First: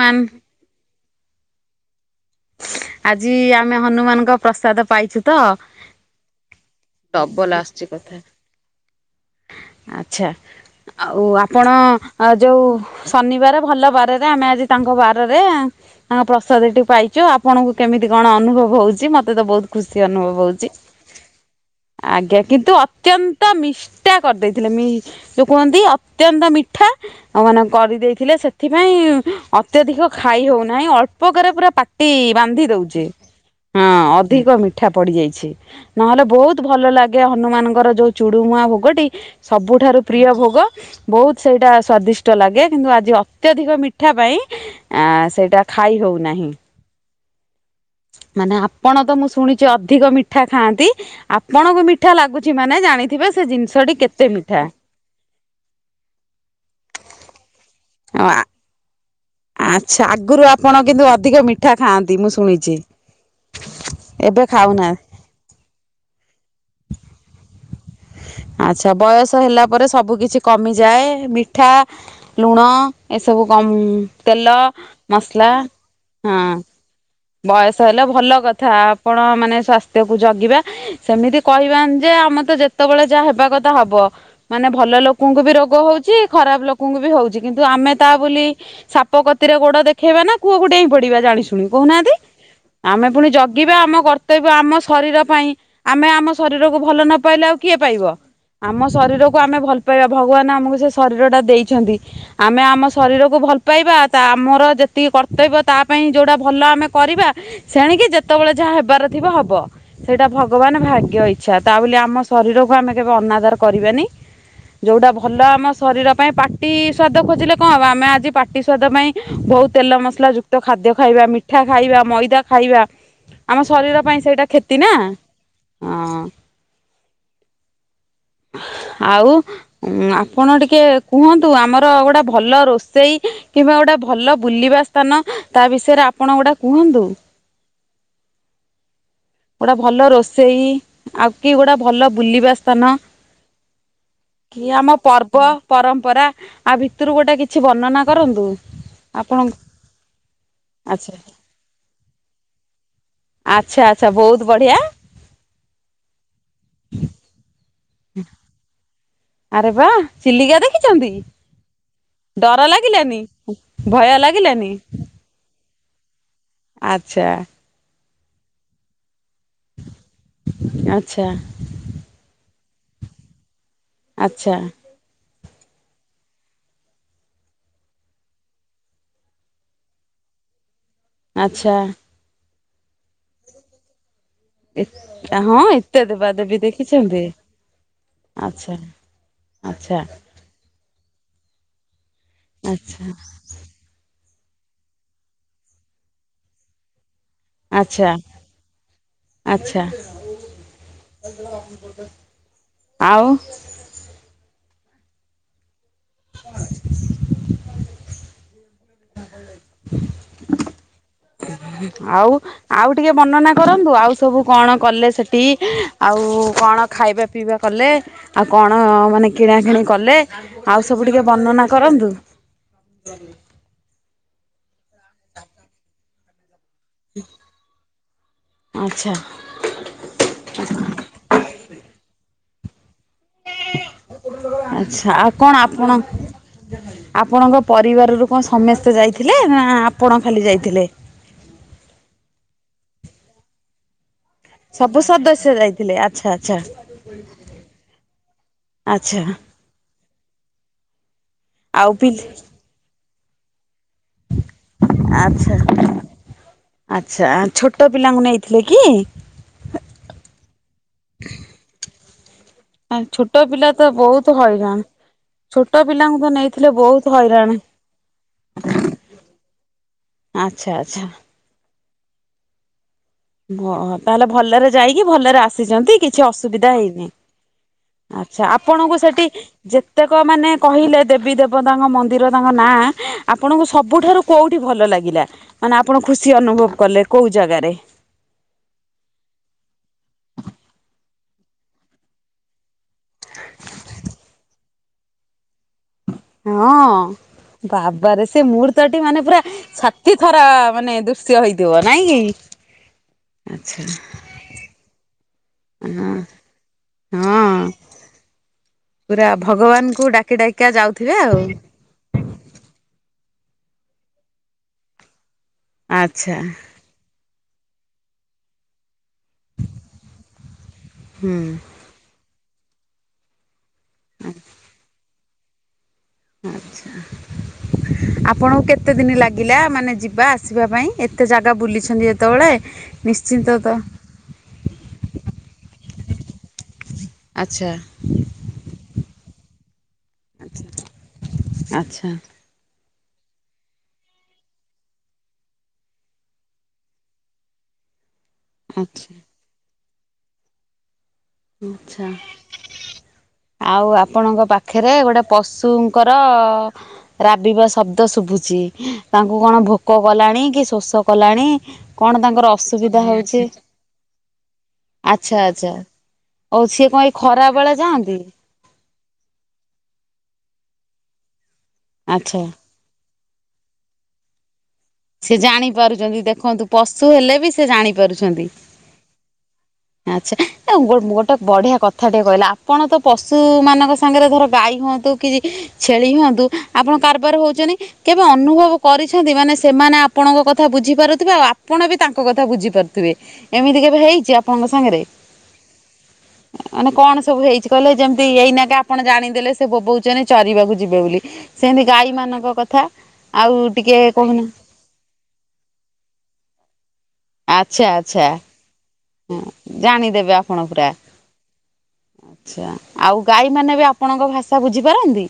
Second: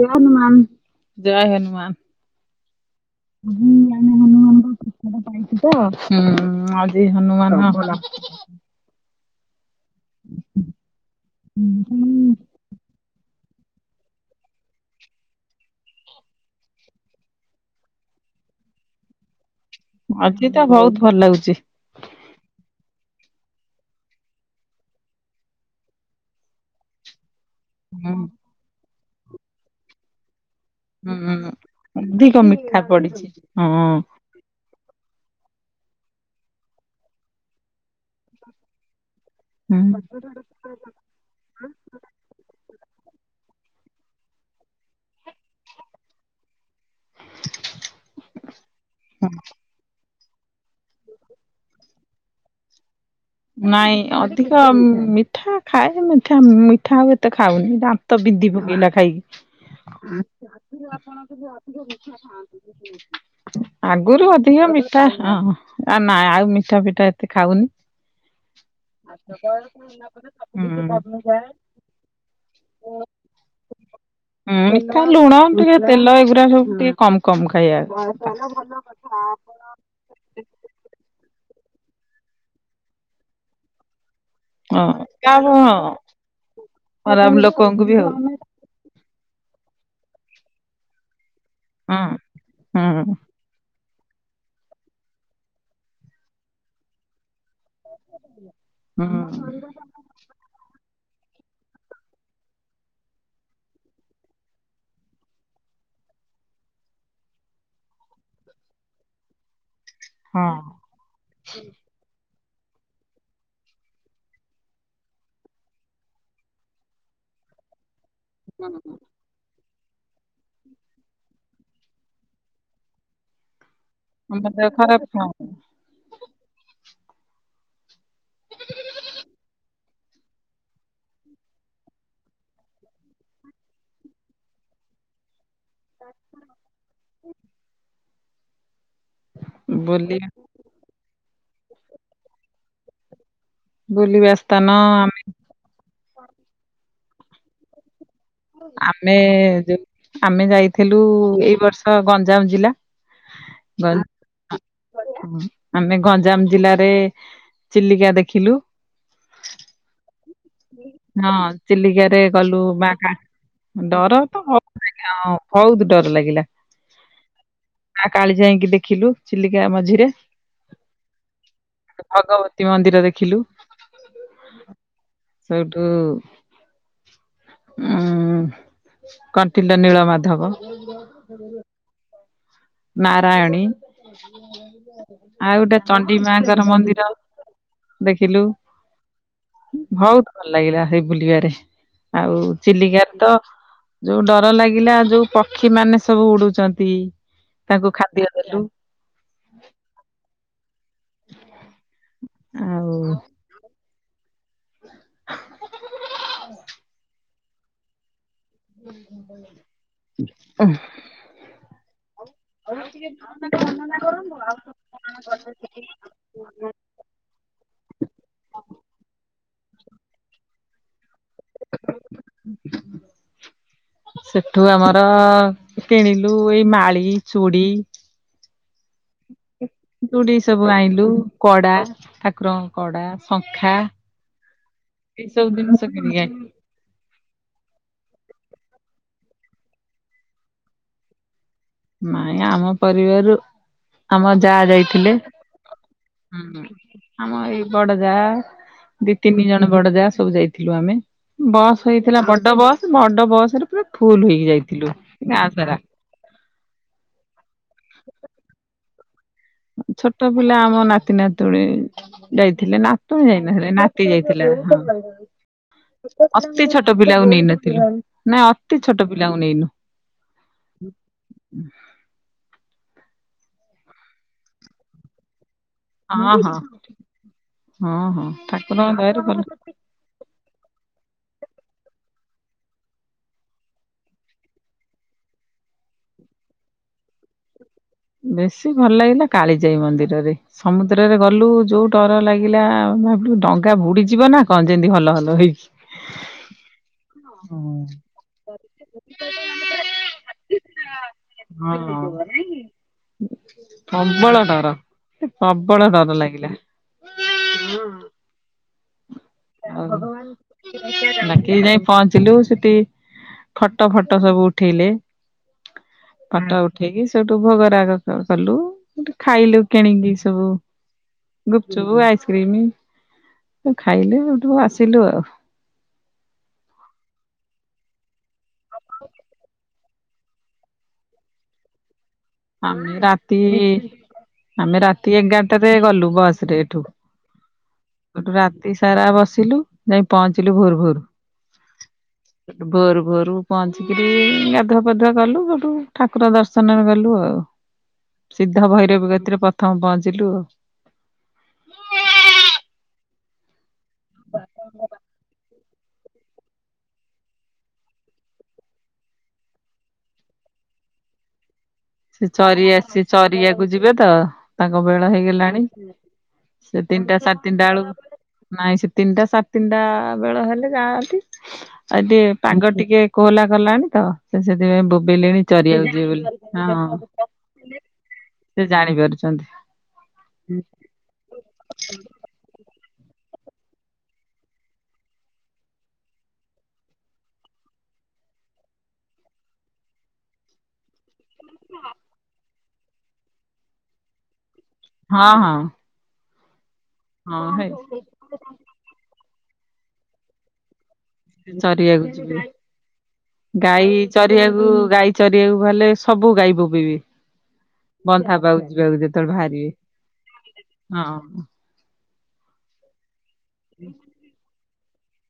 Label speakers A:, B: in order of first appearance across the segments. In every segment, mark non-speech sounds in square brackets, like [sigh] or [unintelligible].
A: ଜୟ
B: ମାନ
A: ହନୁମାନ। ଜୟ ହନୁମାନ।
B: ଆଜି ଆମେ ହନୁମାନଙ୍କ
A: [unintelligible]
B: ପ୍ରସାଦ ପାଇଛୁ ତ
A: ଏଇ ହନୁମାନ [unintelligible]
B: ଆଛା ଆଉ ଆପଣ ଅଁ ଯୋଉ ଶନିବାର ଭଲ ବାରରେ ଆମେ ଆଜି ତାଙ୍କ ବାରରେ ତାଙ୍କ ପ୍ରସାଦଟି ପାଇଚୁ ଆପଣଙ୍କୁ କେମିତି କଣ ଅନୁଭବ ହଉଚି ମତେ ତ ବହୁତ ଖୁସି ଅନୁଭବ
A: ଆଜି ତ
B: ହଉଚି
A: ବହୁତ ଭଲ ଲାଗୁଛି।
B: ଆଜ୍ଞା କିନ୍ତୁ ଅ ଅତ୍ୟନ୍ତ ମିଷ୍ଟା କରିଦେଇଥିଲେ ମି ଯୋଉ କୁହନ୍ତି ଅତ୍ୟନ୍ତ ମିଠା। ମାନେ
A: ହୁଁ
B: କରିଦେଇଥିଲେ ସେଥିପାଇଁ ଅତ୍ୟଧିକ ଖାଇ ହଉନି। ନାହିଁ ଅଳ୍ପକରେ
A: ହୁଁ
B: ପୁରା ପାଟି
A: ଅଧିକ
B: ବାନ୍ଧି
A: ମିଠା
B: ଦଉଚି
A: ପଡିଛି
B: ହଁ ଅଧିକ ମିଠା ପଡି ଯାଇଛି ନହେଲେ ବହୁତ ଭଲ ଲାଗେ ହନୁମାନଙ୍କର ଯୋଉ ଚୁଡୁମୁଆ ଭୋଗଟି
A: ହୁଁ
B: ସବୁଠାରୁ ପ୍ରିୟ ଭୋଗ ବହୁତ ସେଇଟା ସ୍ଵାଦିଷ୍ଟ ଲାଗେ କିନ୍ତୁ ଆଜି ଅ ଅତ୍ୟଧିକ ମିଠା ପାଇଁ ଆ ସେଇଟା ଖାଇ ହଉନାହିଁ। ମାନେ ଆପଣ ତ ମୁଁ ଶୁଣିଚି ଅଧିକ ମିଠା ମିଠା ଖାଆନ୍ତି ଆପଣଙ୍କୁ ମିଠା ଲାଗଚି ମାନେ ଜାଣିଥିବେ ସେ ଜିନିଷ
A: ନାଇଁ ଅଧିକ ମିଠା ଖାଏ ମିଠା ମିଠା ହଉ ଏତେ ଖାଉନି। ଦାନ୍ତ ବିନ୍ଧି ପକେଇଲା
B: ଆଚ୍ଛା ଆଗରୁ ଆପଣ
A: ଖାଇକି।
B: କିନ୍ତୁ ଅଧିକ ମିଠା ଖାଆନ୍ତି ମୁଁ ଶୁଣିଛି।
A: ଆଗରୁ
B: ଏବେ
A: ଅଧିକ
B: ଖାଉନା
A: ମିଠା ହଁ ନା ଆଉ ମିଠା ଫିଠା ଏତେ ଖାଉନି।
B: ଆଚ୍ଛା ବୟସ ହେଲା ପରେ ସବୁ କିଛି କମିଯାଏ
A: ହୁଁ
B: ମିଠା ଲୁଣ ଏସବୁ କମ ତେଲ
A: ହୁଁ ମିଠା ଲୁଣ
B: ମସଲା
A: ଟିକେ ତେଲ
B: ହଁ
A: ଏଗୁରା ସବୁ ଟିକେ କମ କମ
B: ବୟସ
A: ଖାଇବା
B: ହେଲେ
A: କଥା।
B: ଭଲ କ ଥା ଆପଣ ମାନେ ସ୍ୱାସ୍ଥ୍ୟ କୁ ଜଗିବା ସେମିତି କହିବାନି ଯେ ଆମେ ତ ଯେତେବେଳେ ଯାହା ହେବା କଥା ହବ ମାନେ ଭଲ
A: ହଁ
B: ଲୋକଙ୍କୁ ବି
A: କାହାକୁ ହଁ
B: ରୋଗ ହଉଚି ଖରାପ ଲୋକଙ୍କୁ ବି ହଉଚି
A: ଖରାପ
B: କିନ୍ତୁ
A: ଲୋକଙ୍କୁ
B: ଆମେ
A: ବି
B: ତା
A: ହଉ
B: ବୋଲି ସା ପ କତିରେ ଗୋଡ ଦେଖେଇବା ନା କୁଅକୁ ଡେଇଁ ପଡିବା ଜାଣି ଶୁଣି
A: ହଁ
B: କହୁନାହାନ୍ତି ଆମେ
A: ହୁଁ
B: ପୁଣି ଜଗିବା ଆମ କର୍ତ୍ତବ୍ୟ ଆମ ଶରୀର ପାଇଁ ଆମେ ଆମ ଶରୀରକୁ ଭଲ ନ ପାଇଲେ ଆଉ କିଏ ପାଇବ ଆମ
A: ହୁଁ
B: ଶରୀରକୁ ଆମେ ଭଲ ପାଇବା ଭଗବାନ ଆମକୁ ସେ ଶରୀର ଟା ଦେଇଛନ୍ତି ଆମେ ଆମ ଶରୀରକୁ ଭଲ ପାଇବା ତା ଆମର ଯେତିକି କର୍ତ୍ତବ୍ୟ ତା ପାଇଁ ଇଁ ଯୋଉଟା ଭଲ ଆମେ କରିବା ସେଣିକି ଯେତେବେଳେ ଯାହା ହେବାର ଥିବ ହବ। ସେଇଟା
A: ହଁ
B: ଭଗବାନ ଭାଗ୍ୟ ଇଚ୍ଛା ତା ବୋଲି ଆମ ଶରୀରକୁ ଆମେ କେବେ ଅନାଦାର କରିବାନି। ଯୋଉଟା ଭଲ ଆମ ଶରୀର ପାଇଁ ପାଟି ସ୍ଵାଦ ଖୋଜିଲେ କଣ ହବ ଆମେ ଆ ପାଟି ସ୍ୱାଦ ପାଇଁ ବହୁତ ତେଲ ମସଲା ଯୁକ୍ତ ଖାଦ୍ୟ ଖାଇବା ମିଠା ଖାଇବା ମଇଦା ଖାଇବା ଆମ ସ ଶରୀର ପାଇଁ
A: ଆମ
B: ସେଇଟା
A: ଦେହ
B: କ୍ଷତି ନା
A: ଖରାପ
B: ହଁ [inaudible] ଆଉ ଆପଣ ଟିକେ କୁହନ୍ତୁ ଆମର ଗୋଟେ ଭଲ ରୋଷେଇ କିମ୍ବା ଗୋଟେ ଭଲ ବୁଲିବା ସ୍ଥାନ ତା ବିଷୟରେ ଆପଣ ଗୋଟା କୁହନ୍ତୁ। ଗୋଟା ଭଲ
A: ବୁଲି
B: ରୋଷେଇ ଆଉ କି ଗୋଟେ ଭଲ ବୁଲିବା ସ୍ଥାନ
A: ବୁଲିବା ସ୍ଥାନ
B: କି ଆମ
A: ଆମେ
B: ପର୍ବ ପରମ୍ପରା କରନ୍ତୁ
A: ଆମେ
B: ଆପଣ
A: ଯ ଆମେ
B: ଆଚ୍ଛା ଆଚ୍ଛା ଆଚ୍ଛା ବହୁତ ବଢିଆ
A: ଗଞ୍ଜାମ ଜିଲ୍ଲାରେ ଚିଲିକା ଦେଖିଲୁ।
B: ଆରେ ବା। ଚିଲିକା ଦେଖିଛନ୍ତି,
A: ହଁ ଚିଲିକାରେ ଗଲୁ
B: ଡର
A: ମା କା
B: ଲାଗିଲାନି ଭୟ ଲାଗିଲାନି?
A: ହଁ ବହୁତ ଡର ଲାଗିଲା।
B: ଆଚ୍ଛା।
A: ଆ କାଳି ଯାଇକି ଦେଖିଲୁ, ଚିଲିକା ମଝିରେ
B: ଆଚ୍ଛା
A: ଭଗବ ତିିି ମନ୍ଦିର ଦେଖିଲୁ।
B: ଆଚ୍ଛା।
A: ସେଇଠୁ। ଉଁ କଣ୍ଟିଲ ନୀଳମାଧବ।
B: ଆଚ୍ଛା।
A: ନାରାୟଣୀ।
B: ଏ ହଁ
A: ଆଉ ଗୋଟେ
B: ଏତେ
A: ଚଣ୍ଡି
B: ଦେବାଦେବୀ
A: ମାଙ୍କର ମନ୍ଦିର।
B: ଦେଖିଛନ୍ତି
A: ଦେଖିଲୁ
B: ଆଚ୍ଛା ଆଚ୍ଛା
A: ବହୁତ ଭଲ ଲାଗିଲା। ସେଇ ବୁଲିବାରେ ଆଉ
B: ଆଚ୍ଛା
A: ଚିଲିକାରେ ତ ଯୋଉ ଡର ଲାଗିଲା ଯୋଉ ପକ୍ଷୀ ମାନେ ସବୁ ଉଡୁଛନ୍ତି। ତାଙ୍କୁ
B: ଆଚ୍ଛା
A: ଖାଦ୍ୟ ଦେଲୁ
B: ଆଚ୍ଛା। ଆଉ? [inaudible]
A: ହୁଁମ୍।
B: ଆଉ ଆଉ ଟିକେ ବର୍ଣ୍ଣନା କରନ୍ତୁ ଆଉ ସବୁ କଣ କଲେ ସେଠି ଆଉ? ଆ କଣ ଖାଇବା ପିଇବା କଲେ ଆଉ କଣ ମାନେ କିଣାକିଣି କଲେ? ଆଉ ସବୁ ଟିକେ ବର୍ଣ୍ଣନା କରନ୍ତୁ?
A: ସେଠୁ ଆମର କିଣିଲୁ ଏଇ ମାଳି, ଚୁଡି।
B: ଆଚ୍ଛା।
A: ତୁଠିକ ସବୁ ଆଣିଲୁ କଡା ଠାକୁରଙ୍କ କଡା, ଶଙ୍ଖା
B: ଆଚ୍ଛା
A: ଏଇ
B: ଆଉ
A: ସବୁ
B: କଣ ଆପଣ
A: ଦିନିଷ କିଣି କି ଆଣିଲୁ।
B: ଆପଣଙ୍କ ପରିବାରରୁ କଣ ସମସ୍ତେ ଯାଇଥିଲେ ନା ଆପଣ ଖାଲି ଯାଇଥିଲେ?
A: ନାଇ ଆମ ପରିବାରରୁ ଆମ ଯାହା
B: ସବୁ
A: ଯାଇଥିଲେ।
B: ସଦସ୍ୟ ଯାଇଥିଲେ ଆଚ୍ଛା ଆଚ୍ଛା
A: ଆମ ଏଇ ବଡ ଯା ଦି
B: ଆଚ୍ଛା
A: ତିନି ଜଣ ବଡ ଯା। ସବୁ ଯାଇଥିଲୁ ଆମେ ବସ୍
B: ଆଉ ପି
A: ହେଇଥିଲା ବଡ ବସ୍ ବଡ ବସ ରେ ପୁରା ଫୁଲ ହେଇକି ଯାଇଥିଲୁ ଗାଁ
B: ଆଚ୍ଛା
A: ସାରା।
B: ଆଚ୍ଛା ଛୋଟ ପିଲାଙ୍କୁ ନେଇଥିଲେ କି?
A: ଛୋଟ ପିଲା ଆମ ନାତି ନା ତୁଳି। ଯାଇଥିଲେ ନାତୁଣୀ
B: ଛୋଟ ପିଲା
A: ଯାଇନଥିଲେ
B: ତ
A: ନାତି
B: ବହୁତ
A: ଯାଇଥିଲା।
B: ହଇରାଣ ଛୋଟ ପିଲାଙ୍କୁ ତ
A: ଅତି
B: ନେଇଥିଲେ
A: ଛୋଟ
B: ବହୁତ
A: ପିଲାକୁ
B: ହଇରାଣ।
A: ନେଇନଥିଲୁ ନାଇ ଅତି ଛୋଟ ପିଲାଙ୍କୁ ନେଇନୁ।
B: ଆଚ୍ଛା ଆଚ୍ଛା। ଓ ତାହଲେ ଭଲରେ ଯାଇକି ଭଲରେ ଆସିଛନ୍ତି କିଛି
A: ହଁ ହଁ।
B: ଅସୁବିଧା ହେଇନି।
A: ହଁ ହଁ
B: ଆଛା ଆପଣଙ୍କୁ
A: ଠାକୁରଙ୍କ ଦୟାରୁ
B: ସେଠି
A: ଭଲ
B: ଯେତେକ ମାନେ କହିଲେ ଦେବୀ, ଦେବତାଙ୍କ ମନ୍ଦିର ତାଙ୍କ ନାଁ ଆପଣଙ୍କୁ ସବୁଠାରୁ କଉଠି ଭଲ ଲାଗିଲା? ମାନେ ଆ ଖୁସି ଅନୁଭବ କଲେ କେଉଁ ଜାଗାରେ?
A: ବେଶୀ ଭଲ ଲାଗିଲା କାଳିଜାଇ ମନ୍ଦିରରେ ସମୁଦ୍ରରେ ଗଲୁ ଯୋଉ ଡର ଲାଗିଲା ଆ। ଏପ ଡଙ୍ଗା ବୁଡିଯିବ ନା କଣ ଯେମିତି ହଲ ହଲ ହେଇକି?
B: ହଁ।
A: ହଁ
B: ବାବାରେ ସେ ମୁହୂର୍ତ୍ତଟି ମାନେ ପୁରା ଛାତି ଥର ମାନେ ଦୃଶ୍ୟ ହେଇଥିବ ନାଇଁ କି? ଆଚ୍ଛା।
A: ପ୍ରବଳ ଡର। ପ୍ରବଳ
B: ହଁ
A: ଡର ଲାଗିଲା।
B: ହଁ
A: ମାଁ
B: ପୁରା ଭଗବାନଙ୍କୁ ଡାକି ଡାକିକା ଯାଉଥିବେ ଆଉ।
A: [unintelligible] ପହଞ୍ଚିଲୁ ସେଠି। ଫଟ ଫଟ ସବୁ ଉଠେଇଲେ
B: ଆଚ୍ଛା
A: ଫଟୋ ଉଠେଇକି ସେଠୁ ଭୋଗ ଭୋଗ ରାଗ କଲୁ ଖାଇଲୁ କିଣିକି ସବୁ
B: ହୁଁ
A: ଗୁପଚୁପ, ଆଇ କ୍ରିମି ଖାଇଲେଠକୁ ଆସିଲୁ ଆଉ।
B: ଆଛା ଆପଣଙ୍କୁ କେତେ ଦିନ ଲାଗିଲା ମାନେ ଯିବା ଆସିବା ପାଇଁ? ଏତେ ଜାଗା ବୁଲିଛନ୍ତି। ଯେତେବେଳେ
A: ଆମେ ରାତି
B: ନିଶ୍ଚିନ୍ତ ତ
A: ଆମେ ରାତି ଏଗାରଟାରେ ଗଲୁ ବସରେ ଏଠୁ
B: ଆଚ୍ଛା।
A: ସେଠୁ ରାତି ସାରା ବସିଲୁ ଯାଇ ପହଞ୍ଚିଲୁ ଭୋର
B: ଆଚ୍ଛା
A: ଭୋର।
B: ଆଚ୍ଛା
A: ଭୋରୁ ଭୋରୁ ପହଞ୍ଚିକିରି ଗାଧୁଆ ପାଧୁଆ କଲୁ ସେଠୁ ଠାକୁର ଦର୍ଶନରେ ଗଲୁ ଆଉ। ସିଦ୍ଧ ଭୈରବୀ କତିରେ ପ୍ରଥମ ପହଞ୍ଚିଲୁ।
B: ଆଛା ଆଉ ଆପଣଙ୍କ ପାଖରେ ଗୋଟେ ପଶୁ ଶୁ ଙ୍କର ରାବିବା ଶବ୍ଦ ଶୁଭୁଛି ତାଙ୍କୁ କଣ ଭୋକ କଲାଣି କି ଶୋଷ କଲାଣି କଣ
A: ସେ
B: ତାଙ୍କର
A: ଚରି ଆସି
B: ଅସୁବିଧା ହଉଛି?
A: ଚରିଆକୁ ଯିବେ ତ ତାଙ୍କ ବେଳ
B: ଆଛା
A: ହେଇଗଲାଣି।
B: ଆଛା।
A: ସେ ତିନିଟା ସାଢ଼େ ତିନିଟା ବେଳକୁ ନାଇଁ ସେ ତିନିଟା ସାଢ଼େ ତିନିଟା ବେଳ ହେଲେ ଯାଆନ୍ତି ଆଉ ଟିକେ
B: ଆଚ୍ଛା
A: ପାଗ ଟିକେ କୋହଲା କଲାଣି ତ ସେ ସେଥିପାଇଁ
B: ସେ
A: ବୋବିଲେଣି ଚରିବାକୁ ଯିବେ
B: ଜାଣିପାରୁଛନ୍ତି
A: ବୋଲି
B: ଦେଖନ୍ତୁ ପଶୁ
A: ହଁ।
B: ହେଲେ ବି ସେ ଜାଣି ପାରୁଛନ୍ତି?
A: ସେ ଜାଣି ପାରୁଛନ୍ତି
B: ଆଛା ଗୋଟେ ବଢିଆ କଥା ଟିକେ କହିଲା ଆପଣ ତ ପଶୁ ମାନଙ୍କ ସାଙ୍ଗରେ ଧର ଗାଈ ହୁଅନ୍ତୁ କି ଛେଳି ହୁଅନ୍ତୁ ଆପଣ କାରବାର ହଉଛନ୍ତି କେବେ ଅନୁଭବ କରିଛନ୍ତି। ମାନେ ସେମାନେ ଆପଣଙ୍କ କଥା ବୁଝିପାରୁ ଥିବେ ଆଉ ଆପଣ ବି ତାଙ୍କ କଥା ବୁଝିପାରୁଥିବେ ଏମିତି କେବେ ହେଇଛି? ଆପଣଙ୍କ ସାଙ୍ଗରେ
A: ହଁ ହଁ
B: ମାନେ କଣ ସବୁ
A: ହଁ
B: ହେଇଛି କହିଲେ ଯେମିତି
A: ହେଇ
B: ଏଇନା ଆପଣ ଜାଣି ଦେଲେ ସେ ବୋବଉଚନି ଚରିବାକୁ ଯିବେ ବୋଲି ସେମିତି
A: ଚରିବାକୁ
B: ଗାଈ
A: ଯିବେ
B: ମାନଙ୍କ କଥା ଆଉ
A: ଗାଈ
B: ଟିକେ କହୁନ
A: ଚରିବାକୁ ଗାଈ ଚରିବାକୁ ହେଲେ ସବୁ ଗାଈ ବୋବେଇବେ
B: ଆଛା ଆଛା
A: ବନ୍ଧା ପାକୁ ଯିବାକୁ ଯେତେବେଳେ ବାହାରିବେ
B: ଜାଣିଦେବେ ଆପଣ ପୁରା
A: ହଁ।
B: ଆଛା ଆଉ ଗାଈ ମାନେ ବି ଆପଣଙ୍କ ଭାଷା ବୁଝିପାରନ୍ତି?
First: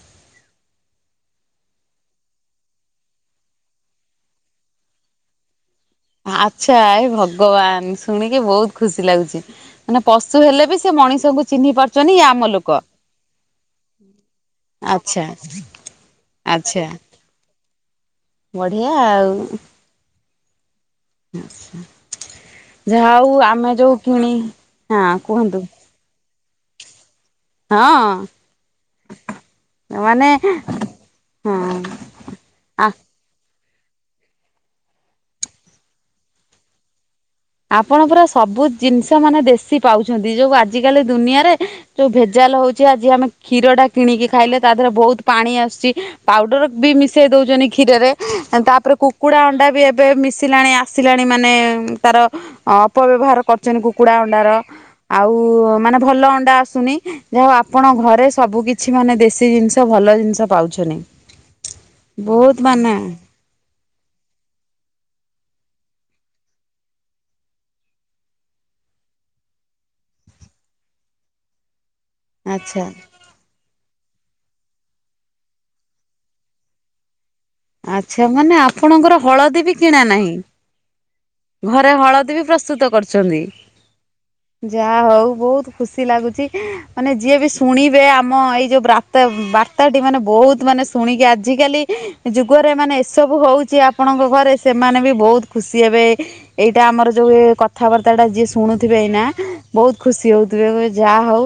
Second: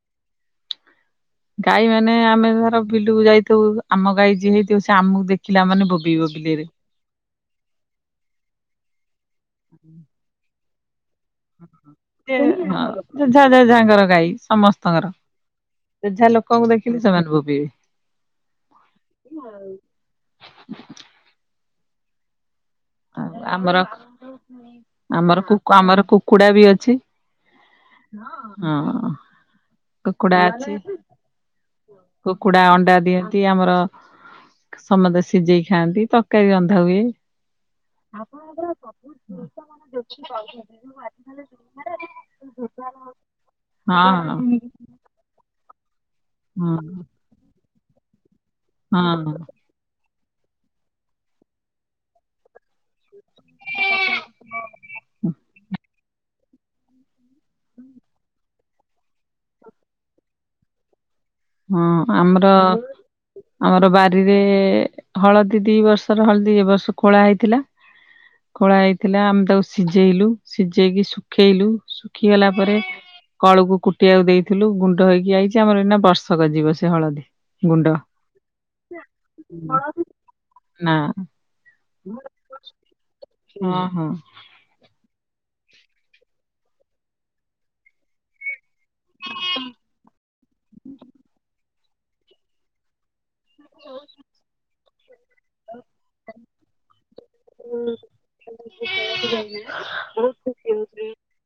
A: ଗାଈ ମାନେ ଆମେ ଧର ବିଲୁକୁ ଯାଇଥଉଁ ଆମ ଗାଈ ଯିଏ ହେଇଥିବ ସେ ଆମକୁ ଦେଖିଲା ମାନେ ବୋବେଇବ ବିଲେରେ।
B: ଆଛା ଏ ଭଗବାନ ଶୁଣିକି ବହୁତ ଖୁସି ଲାଗୁଛି ମାନେ ପଶୁ ହେଲେ ବି ସେ ମଣିଷଙ୍କୁ ଚିହ୍ନି ପାରୁଛନ୍ତି ଇଏ ଆମ ଲୋକ।
A: ଜେଝା ଜେଝା ଙ୍କର ଗାଈ ସମସ୍ତଙ୍କର
B: ଆଚ୍ଛା
A: ଯେଝା ଲୋକଙ୍କୁ ଦେଖିକି ସେମାନେ ବୋବେଇବେ।
B: ବଢ଼ିଆ ଆଉ ହ୍ନୁ ହ୍ନୁ। ଯାହା
A: ଆଉ
B: ହଉଁ ଆମେ
A: ଆମର
B: ଯୋଉଁ କିଣି ହଁ
A: ଆମର କୁ
B: କୁହନ୍ତୁ?
A: ଆମର କୁକୁଡା ବି ଅଛି
B: ହଁ
A: ହଁ,
B: ମାନେ
A: କୁକୁଡା ଅଛି।
B: ହଁ
A: କୁକୁଡ଼ା ଅଣ୍ଡା ଦିଅନ୍ତି। ଆମର ସମସ୍ତେ ସିଝେଇ ଖାଆନ୍ତି। ତରକାରୀ ରନ୍ଧା ହୁଏ
B: ଆପଣ ପୁରା ସବୁ ଜିନିଷ ମାନେ ଦେଶୀ ପାଉଛନ୍ତି। ଯୋଉଁ ଆଜିକାଲି ଦୁନିଆରେ ଯୋଉଁ ଭେଜ ଜାଲ ହଉଛି। ଆଜି ଆମେ କ୍ଷୀରଟା କିଣିକି
A: ହଁ
B: ଖାଇଲେ ତା ଦେହରେ ବହୁତ ପାଣି ଆସୁଛି ପାଉଡର ବି
A: ହଁ
B: ମିଶେଇ ଦଉଛନ୍ତି କ୍ଷୀରରେ ତାପରେ
A: ହଁ
B: କୁକୁଡା ଅଣ୍ଡା ବି ଏବେ ମିଶିଲାଣି ଆସିଲାଣି ମାନେ ତାର ଅପବ ବ୍ୟବହାର କରୁଛନ୍ତି କୁକୁଡା ଅଣ୍ଡାର ଆଉ ମାନେ ଭଲ ଅଣ୍ଡା ଆସୁନି। ଯାହା ଆପଣ ଘରେ ସବୁ କିଛି ମାନେ ଦେଶୀ ଜିନିଷ ଭଲ ଜିନିଷ ପାଉଛନ୍ତି।
A: ହଁ ଆମର
B: ବହୁତ ମାନେ
A: ଆମର ବାରିରେ ହଳଦୀ ଦିଇ ବର୍ଷର ହଳଦୀ ଏ ବର୍ଷ ଖୋଳା ହେଇଥିଲା ଖୋଳା ହେଇଥିଲା ଆମେ ତାକୁ ସିଝେଇଲୁ ସିଝେଇକି ଶୁଖେଇଲୁ। ଶୁଖିଗଲା ପରେ
B: ଆଚ୍ଛା
A: କଳକୁ କୁଟିବାକୁ ଦେଇଥିଲୁ ଗୁଣ୍ଡ ହେଇକି ଆଇଛି ଆମର ଏନା ବର୍ଷ ସକା ଯିବ ସେ ହଳଦୀ। ଗୁଣ୍ଡ
B: ଆଛା ମାନେ ଆପଣଙ୍କର ହଳଦୀ ବି କିଣା ନାହିଁ।
A: ନା
B: ଘରେ ହଳଦୀ ବି ପ୍ରସ୍ତୁତ କରୁଛନ୍ତି
A: ହଁ ହଁ
B: ଯାହା ହଉଁ। ବହୁତ ଖୁସି ଲାଗୁଛି ମାନେ ଯିଏ ବି ଶୁଣିବେ ଆମ ଏଇ ଯୋଉଁ ବ ବାର୍ତା ଟି ମାନେ ବହୁତ ମାନେ ଶୁଣିକି ଆଜିକାଲି ଯୁଗରେ ମାନେ ସବୁ ହେଉଛି ଆପଣଙ୍କ ଘରେ ସେମାନେ ବି ବହୁତ ଖୁସି ହେବେ। ଏଇଟା ଆମର ଯୋଉଁ କଥାବାର୍ତ୍ତା ଟା ଯିଏ ଶୁଣୁଥିବେ ଏଇନା ବହୁତ ଖୁସି ହଉଥିବେ ଯାହା ହଉଁ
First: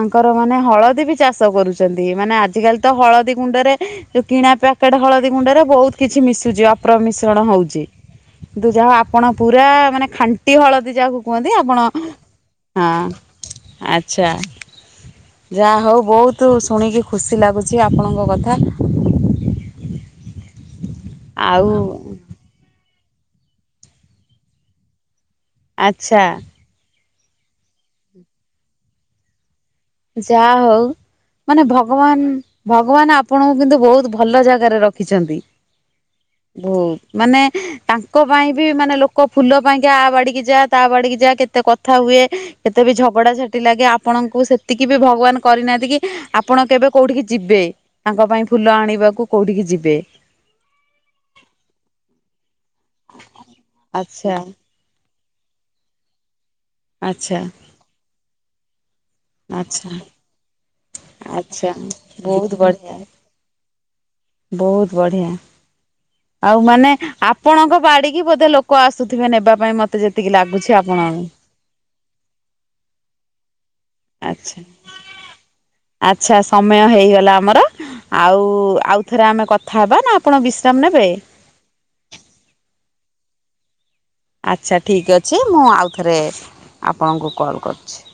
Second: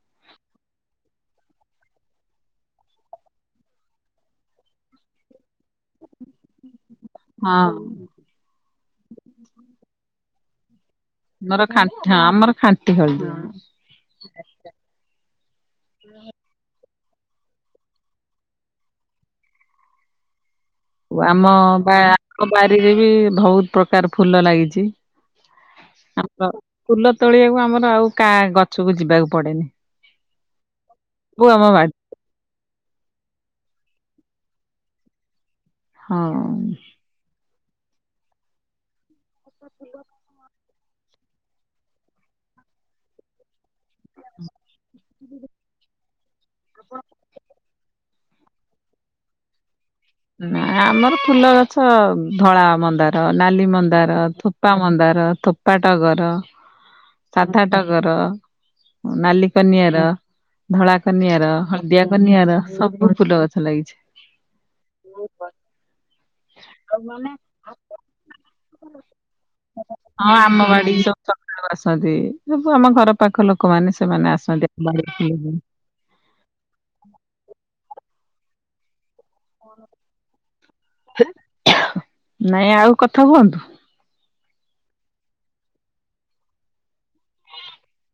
B: ଆଙ୍କର ମାନେ ହଳଦୀ ବି ଚାଷ କରୁଛନ୍ତି। ମାନେ ଆଜିକାଲି ତ ହଳଦୀ ଗୁଣ୍ଡରେ ଯୋଉଁ କିଣା ପକେଟ ହଳଦୀ ଗୁଣ୍ଡରେ ବହୁତ କିଛି ମିଶୁଛି ଅପ୍ର ମିଶ୍ରଣ
A: ହଁ
B: ହଉଛି।
A: ଆମର
B: କିନ୍ତୁ ଯାହା ପୁରା ମାନେ ଖାଣ୍ଟି ହଳଦୀ ଯାହାକୁ କୁହନ୍ତି ଆପଣ ହଁ
A: ଖାଣ୍ଟି ଆମର ଖାଣ୍ଟି ହଳଦୀ
B: ଆଚ୍ଛା। ଯାହା ହଉ ବହୁତ ଶୁଣିକି ଖୁସି ଲାଗୁଛି ଆପଣଙ୍କ କଥା।
A: ଆମ
B: ଆଉ
A: ବା ଆମ ବାରିରେ ବି ବହୁତ ପ୍ରକାର ଫୁଲ ଲାଗିଛି।
B: ଆଚ୍ଛା।
A: ଆମର ଫୁଲ ତୋଳିବାକୁ ଆମର ଆଉ କା ଗଛକୁ ଯିବାକୁ ପଡେନି।
B: ଯାହା ହଉ
A: ସବୁ
B: ମାନେ
A: ଆମ ବାଡି
B: ଭଗବାନ ଭଗବାନ ଆପଣଙ୍କୁ କିନ୍ତୁ ବହୁତ ଭଲ ଜାଗାରେ ରଖିଛନ୍ତି।
A: ହଁ।
B: ବହୁ ମାନେ ତାଙ୍କ ପାଇଁ ବି ମାନେ ଲୋ ଲୋକ ଫୁଲ ପାଇଁକା ଆ ବାଡିକି ଯା ତା ବାଡିକି ଯା କେତେ କଥା ହୁଏ କେତେ ବି ଝଗଡା ଝାଟି ଲାଗେ ଆପଣଙ୍କୁ ସେ ଏତିକି ବି ଭଗବାନ କରିନାହାନ୍ତି କି ଆପଣ କେବେ କୋଉଠିକି ଯିବେ। ତାଙ୍କ ପାଇଁ ଫୁଲ ଆଣିବାକୁ କୋଉଠିକି ଯିବେ।
A: ନା ଆମର ଫୁଲ ଗଛ ଧଳା ମନ୍ଦାର, ନାଲି ମନ୍ଦାର,
B: ଆଚ୍ଛା
A: ଥୋପା ମନ୍ଦାର, ଥୋପା ଟଗର
B: ଆଚ୍ଛା
A: ସାଧା ଟଗର ନାଲି
B: ଆଚ୍ଛା
A: କନିଅର ଧଳା କନିଆର,
B: ଆଚ୍ଛା
A: ହଳଦିଆ
B: ବହୁତ
A: କନିଅର
B: ବଢିଆ
A: ସବୁ ଫୁଲ ଗଛ ଲାଗିଛି।
B: ବହୁତ ବଢ଼ିଆ। ଆଉ ମାନେ ଆପଣଙ୍କ ବାଡିକି ବୋଧେ ଲୋକ ଆସୁଥିବେ ନେବା ପାଇଁ ମତେ
A: ହଁ
B: ଯେତିକି
A: ଆମ
B: ଲାଗୁଛି ଆପଣଙ୍କ
A: ବାଡିକି ସକାଳୁ ଆସନ୍ତି ସବୁ ଆମ ଘର ପାଖ ଲୋକମାନେ ସେମାନେ
B: ଆଚ୍ଛା
A: ଆସନ୍ତି ଆମ ବାଡିକି ଫୁଲ ପାଇଁ।
B: ଆଚ୍ଛା ସମୟ ହେଇଗଲା ଆମର ଆଉ ଆଉଥରେ ଆମେ କଥା ହବା ନା ଆପଣ ବିଶ୍ରାମ ନେବେ?
A: ନାଇଁ ଆଉ କଥା ହୁଅନ୍ତୁ।
B: ଆଚ୍ଛା ଠିକ୍ ଅଛି, ମୁଁ ଆଉଥରେ ଆପଣଙ୍କୁ କଲ୍ କରୁଛି। [inaudible]